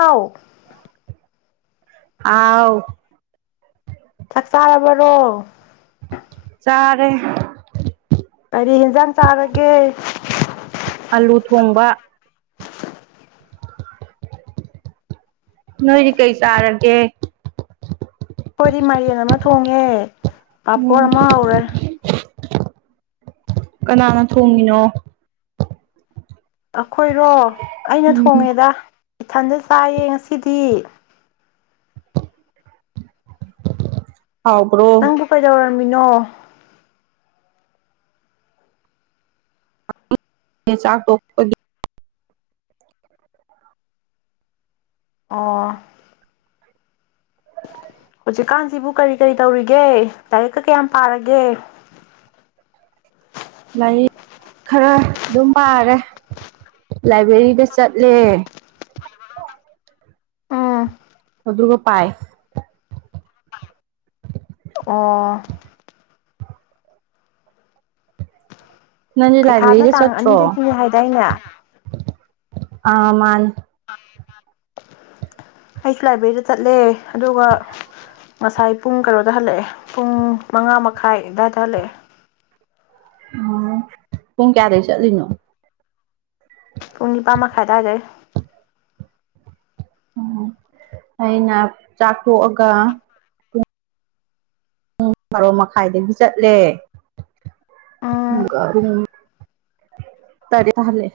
ꯑꯥꯎ ꯑꯥꯎ ꯆꯥꯛ ꯆꯥꯔꯕꯔꯣ ꯆꯔꯤ ꯀꯔꯤ ꯏꯟꯖꯥꯡ ꯆꯥꯔꯒꯦ ꯑꯂꯨ [inaudible] ꯅꯣꯏꯗꯤ ꯀꯩ ꯆꯥꯔꯒꯦ ꯍꯣꯏꯗꯤ ꯃꯦꯟ ꯑꯃ ꯊꯣꯡꯉꯦ ꯎꯝ ꯑꯄꯔꯃ ꯍꯧꯎꯔꯦ ꯀꯅꯥꯅ ꯊꯣꯡꯉꯤꯅꯣ ꯑꯩꯈꯣꯏꯔꯣ ꯑꯩꯅ ꯎꯝ ꯊꯣꯡꯉꯦꯗ ꯏꯊꯟꯗ ꯆꯥꯏꯌꯦ ꯉꯁꯤꯗꯤ ꯍꯥꯎꯕ꯭ꯔꯣ ꯆꯪ ꯇ ꯀꯩꯖ ꯃꯤꯅꯣ ꯁꯥꯐ ꯇ ꯑꯣ ꯍꯧꯖꯤꯛꯀꯥꯟꯁꯤꯕꯨ ꯀꯔꯤ ꯀꯔꯤ ꯇꯧꯔꯤꯒꯦ ꯂꯥꯏꯔꯤꯛꯀ ꯀꯌꯥꯝ ꯄꯥꯔꯒꯦ ꯂꯥꯏꯔꯤꯛ ꯈꯔ ꯑꯗꯨꯝ ꯄꯥꯔꯦ ꯂꯥꯏꯕ꯭ꯔꯦꯔꯤꯗ ꯆꯠꯂꯦ ꯎꯝ ꯑꯣꯗ꯭ꯔꯒ ꯄꯥꯏ ꯑꯣ ꯅꯪꯗꯤ ꯄꯩꯈꯥꯗ ꯂꯥꯏꯕ꯭ꯔꯦꯔꯤꯗ ꯇꯥꯡ ꯆꯠꯇ꯭ꯔꯣ ꯑꯅꯤꯗꯒꯤꯅꯦ ꯍꯥꯏꯗꯥꯏꯅꯦ ꯑꯍꯃꯥꯟ ꯑꯩꯁꯨ ꯂꯥꯏꯕ꯭ꯔꯦꯔꯤꯗ ꯆꯠꯂꯦ ꯑꯗꯨꯒ ꯉꯁꯥꯏ ꯄꯨꯡ ꯀꯩꯅꯣꯗ ꯍꯜꯂꯛꯑꯦ ꯄꯨꯡ ꯃꯉꯥ ꯃꯈꯥꯏ ꯑꯗꯨꯋꯥꯏꯗ ꯍꯜꯂꯛꯑꯦ ꯎ ꯍꯨꯡ ꯀꯌꯥꯗꯦꯁ ꯑꯗꯨꯖꯤꯅꯣ ꯄꯨꯡ ꯅꯤꯄꯥꯟ ꯃꯈꯥꯏ ꯇꯥꯖꯩ ꯎꯝ ꯑꯩꯅ ꯆꯥꯊꯣꯛꯑꯒ ꯄꯨꯡ ꯇꯔꯣ ꯃꯈꯥꯏꯗꯒꯤ ꯆꯠꯂꯦ ꯎꯝ ꯄꯨꯡ ꯇꯔꯦꯠ ꯊꯥꯍꯜꯂꯦ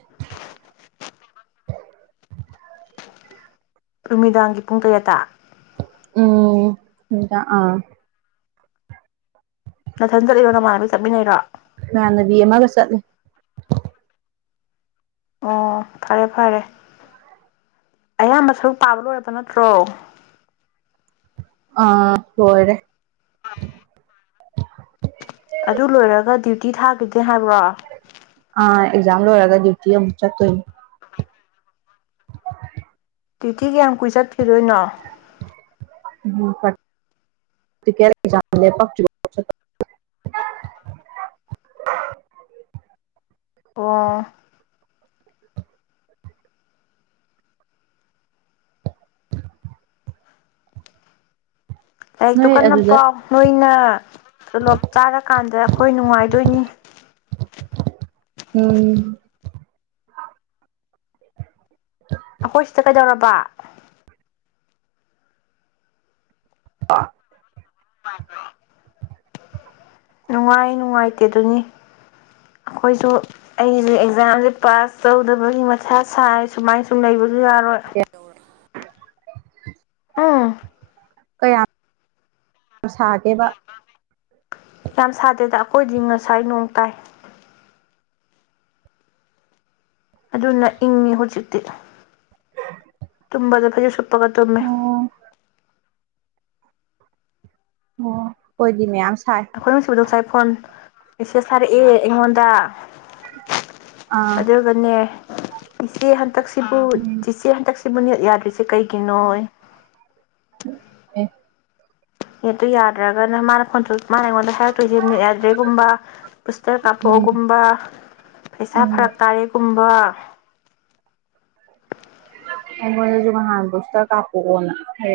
ꯅꯨꯃꯤꯗꯥꯡꯒꯤ ꯄꯨꯡ ꯀꯌꯥ ꯇ ꯎꯝ ꯍꯗ ꯑꯥ ꯅꯅꯥꯊꯟ ꯆꯠꯂꯤꯔꯣ ꯅꯃꯥꯟꯅꯕ ꯆꯠꯃꯤꯟꯅꯩꯔꯣ ꯅꯥꯟꯅꯕꯤ ꯑꯃꯒ ꯆꯠꯂꯦ ꯑꯣ ꯐꯔꯦ ꯐꯔꯦ ꯑꯌꯥꯝꯕ ꯁꯔꯨꯛ ꯄꯥꯕ ꯂꯣꯏꯔꯕ ꯅꯠꯇ꯭ꯔꯣ ꯑꯥ ꯍꯔꯦ ꯑ ꯑꯗꯨ ꯂꯣꯏꯔꯒ ꯗ꯭ꯌꯨꯇꯤ ꯊꯥ ꯑꯗꯨꯗꯤ ꯍꯥꯏꯕ꯭ꯔꯣ ꯂꯣ ꯔꯒꯥꯗꯛꯇꯤꯌꯥ ꯃ꯭ꯔꯥꯛ ꯇꯣꯌ ꯇꯤꯇꯤ ꯀꯌꯥꯝ ꯀꯨꯏ ꯆꯠꯈꯤꯗꯣꯏꯅꯣ [unintelligible] ꯑꯣ [unintelligible] ꯂꯥꯏꯔꯤꯛꯇꯨ ꯅꯣꯏ ꯀꯟꯅ ꯑꯗꯨꯗ ꯄꯥꯎ ꯅꯣꯏꯅ ꯇꯣꯂꯣꯞ ꯆꯥꯔꯀꯥꯟꯗ ꯑꯩꯈꯣꯏ ꯅꯨꯡꯉꯥꯏꯗꯣꯏꯅꯤ ꯎꯝ ꯑꯩꯈꯣꯏꯁ ꯇꯀ ꯆꯥꯎꯎꯔꯔꯕ ꯋꯥ ꯑꯥ ꯑ ꯃꯥ ꯅꯨꯡꯉꯥꯏ ꯅꯨꯡꯉꯥꯏꯇꯦ ꯑꯗꯨꯅꯤ ꯑꯩꯈꯣꯏꯁꯨ ꯑꯩꯁꯦ ꯑꯦꯛꯖꯥꯝꯁꯦ ꯄꯥꯁ ꯇꯧꯗꯕꯒꯤ ꯃꯁꯥ ꯁꯥꯏ ꯁꯨꯃꯥꯏꯅ ꯁꯨꯝ ꯂꯩꯕ ꯌꯥꯔꯣꯏ [unintelligible] ꯎꯝ ꯀꯌꯥ ꯌꯥꯝ ꯁꯥꯒꯦꯕ ꯌꯥꯝ ꯁꯥꯗꯦꯗ ꯑꯩꯈꯣꯏꯗꯤ ꯉꯁꯥꯏ ꯅꯣꯡ ꯇꯥꯏ ꯑꯗꯨꯅ ꯏꯪꯉꯤ ꯍꯧꯖꯤꯛꯇꯤ ꯑꯗꯨꯁꯨ ꯄꯒ ꯇꯃꯦ ꯑꯣ ꯑꯣ ꯑꯣꯏꯣꯏꯗꯤꯃꯤ ꯑꯩꯈꯣꯏꯅ ꯁꯤꯕꯗ ꯁꯥꯦ ꯐꯣꯟ ꯏꯆꯦ ꯁꯥꯔꯛꯑꯦ ꯑꯩꯉꯣꯟꯗ ꯑꯥ ꯑꯗꯨꯒꯅꯦ ꯏ ꯍꯥꯏ ꯍꯟꯗꯛꯁꯤꯕꯨ ꯎꯝ ꯆꯤꯁꯤ ꯍꯟꯗꯛ ꯁꯤꯕꯨꯅꯦꯠ ꯌꯥꯗ꯭ꯔꯤꯁꯦ ꯀꯩꯒꯤꯅꯣ ꯑꯦ ꯌꯦꯠꯇ ꯌꯥꯗ꯭ꯔꯒꯅ ꯃꯥꯅ ꯈꯣꯟꯆꯣꯛ ꯃꯥꯅ ꯑꯩꯉꯣꯟꯗ ꯍꯥꯏꯔꯛꯇꯣꯏꯁꯦ ꯃꯤꯠ ꯌꯥꯗ꯭ꯔꯦꯒꯨꯝꯕ ꯄꯨꯁꯇꯔ ꯎꯝ ꯀꯥꯞꯄꯣꯛꯑꯣꯒꯨꯝꯕ ꯄꯩꯁꯥ ꯎꯝ ꯐꯔꯛ ꯇꯥꯔꯦꯒꯨꯝꯕ ꯑ ꯃ ꯍꯥꯟꯕꯁꯇ ꯀꯥꯄꯅ ꯍ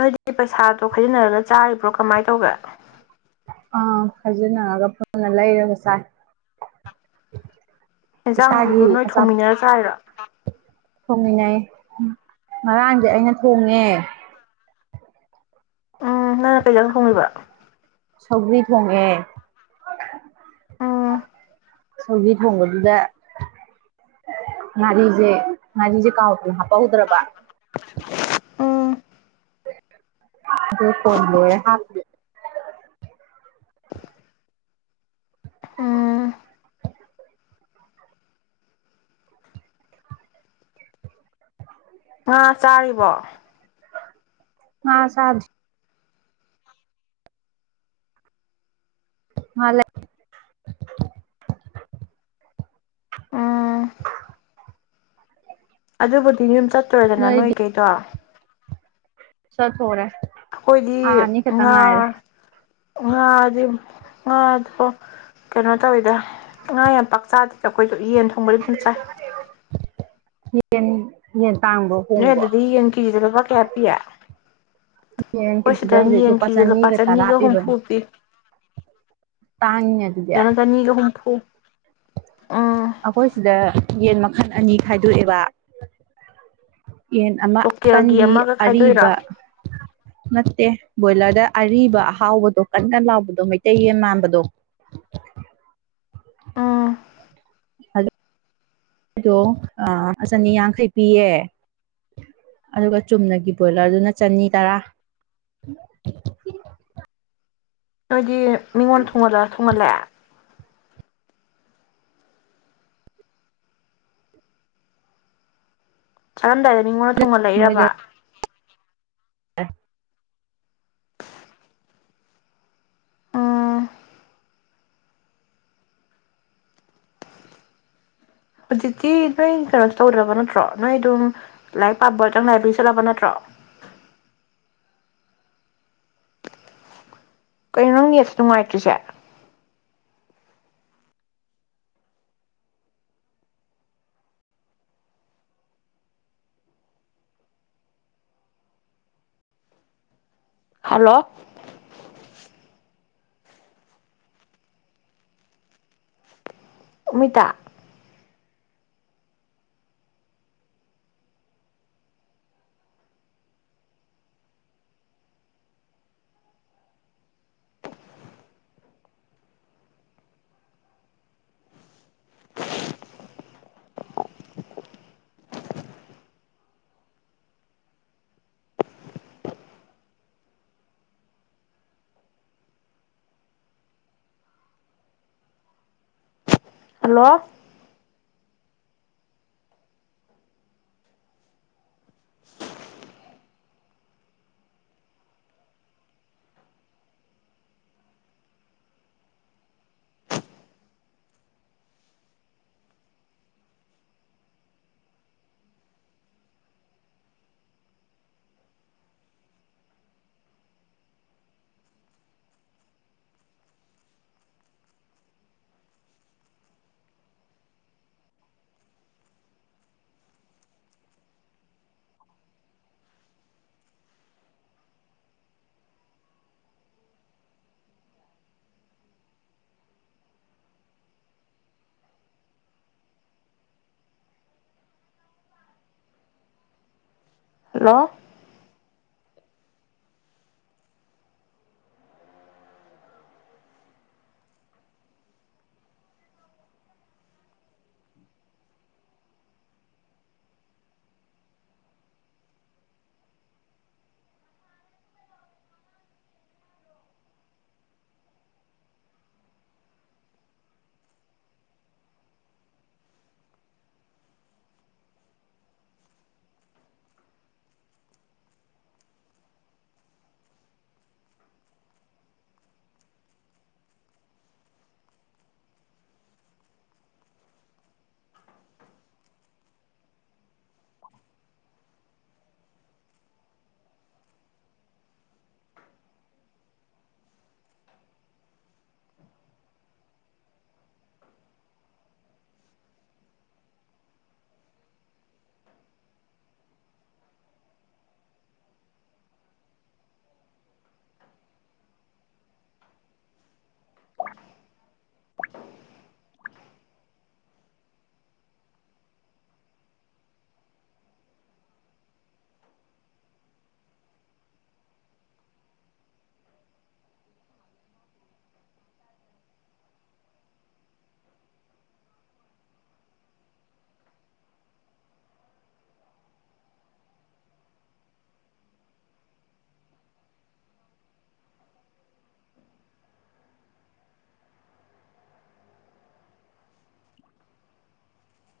ꯅꯣꯏꯗꯤ ꯄꯩꯁꯥꯗꯣ ꯈꯥꯏꯖꯤꯟꯅꯔꯒ ꯆꯥꯔꯤꯕ꯭ꯔꯣ ꯀꯃꯥꯏꯅ ꯇꯧꯒꯦ ꯑꯥ ꯈꯥꯖꯤꯟꯅꯔꯒ ꯄꯨꯅ ꯂꯩꯔꯒ ꯆꯥꯏ ꯌꯦꯟꯁꯥꯡꯗꯨꯁꯨ ꯏꯁꯥꯒꯤ ꯅꯣꯏ ꯑꯆꯥꯄꯣꯠ ꯊꯣꯡꯃꯤꯟꯅꯔ ꯆꯥꯏꯔ ꯊꯣꯡꯃꯤꯟꯅꯩ ꯉꯔꯥꯡꯗꯤ ꯑꯩꯅ ꯊꯣꯡꯉꯦ ꯎꯝ ꯅꯪꯅ ꯀꯩꯖꯪ ꯍꯣꯡꯉꯕ ꯁꯧ꯭ꯔꯤ ꯊꯣꯡꯉꯦ ꯎꯝ ꯁꯣꯒꯤ ꯊꯣꯡꯕꯗꯨꯗ ꯉꯥꯔꯤꯁꯦ ꯉꯥꯔꯤꯁꯦ ꯀꯥꯎꯄ ꯍꯥ ꯕꯥꯎꯧꯗ꯭ꯔꯕꯥ ꯎꯝ ꯐꯣꯟ ꯂꯣꯏꯣꯏ ꯍ ꯎꯝ ꯑꯥ ꯆꯥꯔꯤꯕꯣ ꯑ ꯁꯥꯖ ꯃꯥꯂ ꯎꯝ ꯑꯗꯨꯕꯨꯗꯤ ꯌꯨꯝ ꯆꯠꯇꯨꯔꯗꯅ ꯅꯣꯏ ꯀꯩꯗꯣ ꯁꯠ ꯍꯔ ꯑꯩꯈꯣꯏꯗꯤ ꯉꯥ ꯉꯥꯗꯤ ꯉꯥꯗꯣ ꯀꯩꯅꯣ ꯇꯧꯋꯤꯗ ꯉꯥ ꯌꯥꯝ ꯄꯥꯛꯆꯥꯥꯗꯦꯗ ꯑꯩꯈꯣꯏ ꯑ ꯌꯦꯟ ꯊꯣꯡꯕꯗꯤ ꯑꯗꯨꯝ ꯆꯥꯏ ꯌꯦꯟ ꯌꯦꯟ ꯇꯥꯡꯕ꯭ꯔꯣ ꯅꯣꯏ ꯍꯣꯡꯕ꯭ꯔꯣ ꯑꯗꯨꯗ ꯌꯦꯟ ꯀꯦꯖꯤꯗ ꯂꯨꯄꯥ ꯀꯌꯥ ꯄꯤꯌꯦ ꯌꯦꯟ ꯑꯩꯈꯣꯏ ꯁꯤꯗ ꯀꯦꯖꯤꯗ ꯍꯧꯖꯤꯛ ꯌꯦꯟꯈꯤꯖꯤꯗ ꯂꯨꯄꯥ ꯇꯔꯥ ꯆꯅꯤꯒ ꯍꯨꯝꯐꯨ ꯄꯤꯕꯅꯤ ꯄꯤ ꯇꯥꯡꯉꯤꯅꯦ ꯑꯗꯨꯗꯤ ꯁꯤꯗꯅ ꯆꯅꯤꯒ ꯍꯨꯝꯐꯨ ꯎꯝ ꯑꯩꯈꯣꯏ ꯁꯤꯗ ꯌꯦꯟ ꯃꯈꯜ ꯑꯅꯤ ꯈꯥꯏꯗꯣꯛꯑꯦꯕ ꯌꯦꯟ ꯑꯃ ꯂꯣꯀꯦꯜꯒꯤ ꯑꯀꯟꯕꯤ ꯑꯃꯒ ꯈꯥꯏꯗꯣꯛꯏꯔꯣ ꯑꯔꯤꯕ ꯅꯠꯇꯦ ꯕꯣꯏꯂꯔꯗ ꯑꯔꯤꯕ ꯑꯍꯥꯎꯕꯗꯣ ꯀꯟꯅ ꯂꯥꯎꯕꯗꯣ ꯃꯩꯇꯩ ꯌꯦꯟ ꯃꯥꯟꯕꯗꯣ ꯎꯝ ꯑꯥꯗꯣ ꯆꯅꯤ ꯌꯥꯡꯈꯩ ꯄꯤꯌꯦ ꯑꯗꯨꯒ ꯆꯨꯝꯅꯒꯤ ꯕꯣꯏꯂꯔꯗꯨꯅ ꯆꯅꯤ ꯇꯔꯥ ꯑꯗꯤ ꯃꯤꯉꯣꯟ ꯊꯣꯡꯍꯜꯂ ꯊꯣꯡꯍꯜꯂꯦ ꯆꯥꯔꯝꯗꯥꯏ ꯃꯤꯉꯣꯟ ꯊꯣꯡꯍꯜꯂꯛꯏꯔꯕ ꯑꯦ ꯎꯝ ꯍꯧꯖꯤꯛꯇꯤ ꯅꯣꯏ ꯀꯩꯅꯣ ꯇꯧꯗ꯭ꯔꯕ ꯅꯠꯇ꯭ꯔꯣ ꯅꯣꯏ ꯑꯗꯨꯝ ꯂꯥꯏꯔꯤꯛ ꯄꯥꯕꯇꯪ ꯂꯥꯏꯕꯔꯤ ꯆꯠꯂꯕ ꯅꯠꯇ꯭ꯔꯣ ꯀꯩꯅꯣ ꯅꯪ ꯅꯦꯁ ꯅꯨꯡꯉꯥꯏꯇ꯭ꯔꯤꯁꯦ ꯍꯜꯂꯣ ꯑꯃꯤꯇꯥ ꯍꯜꯂꯣ ꯍꯜꯂꯣ [inaudible]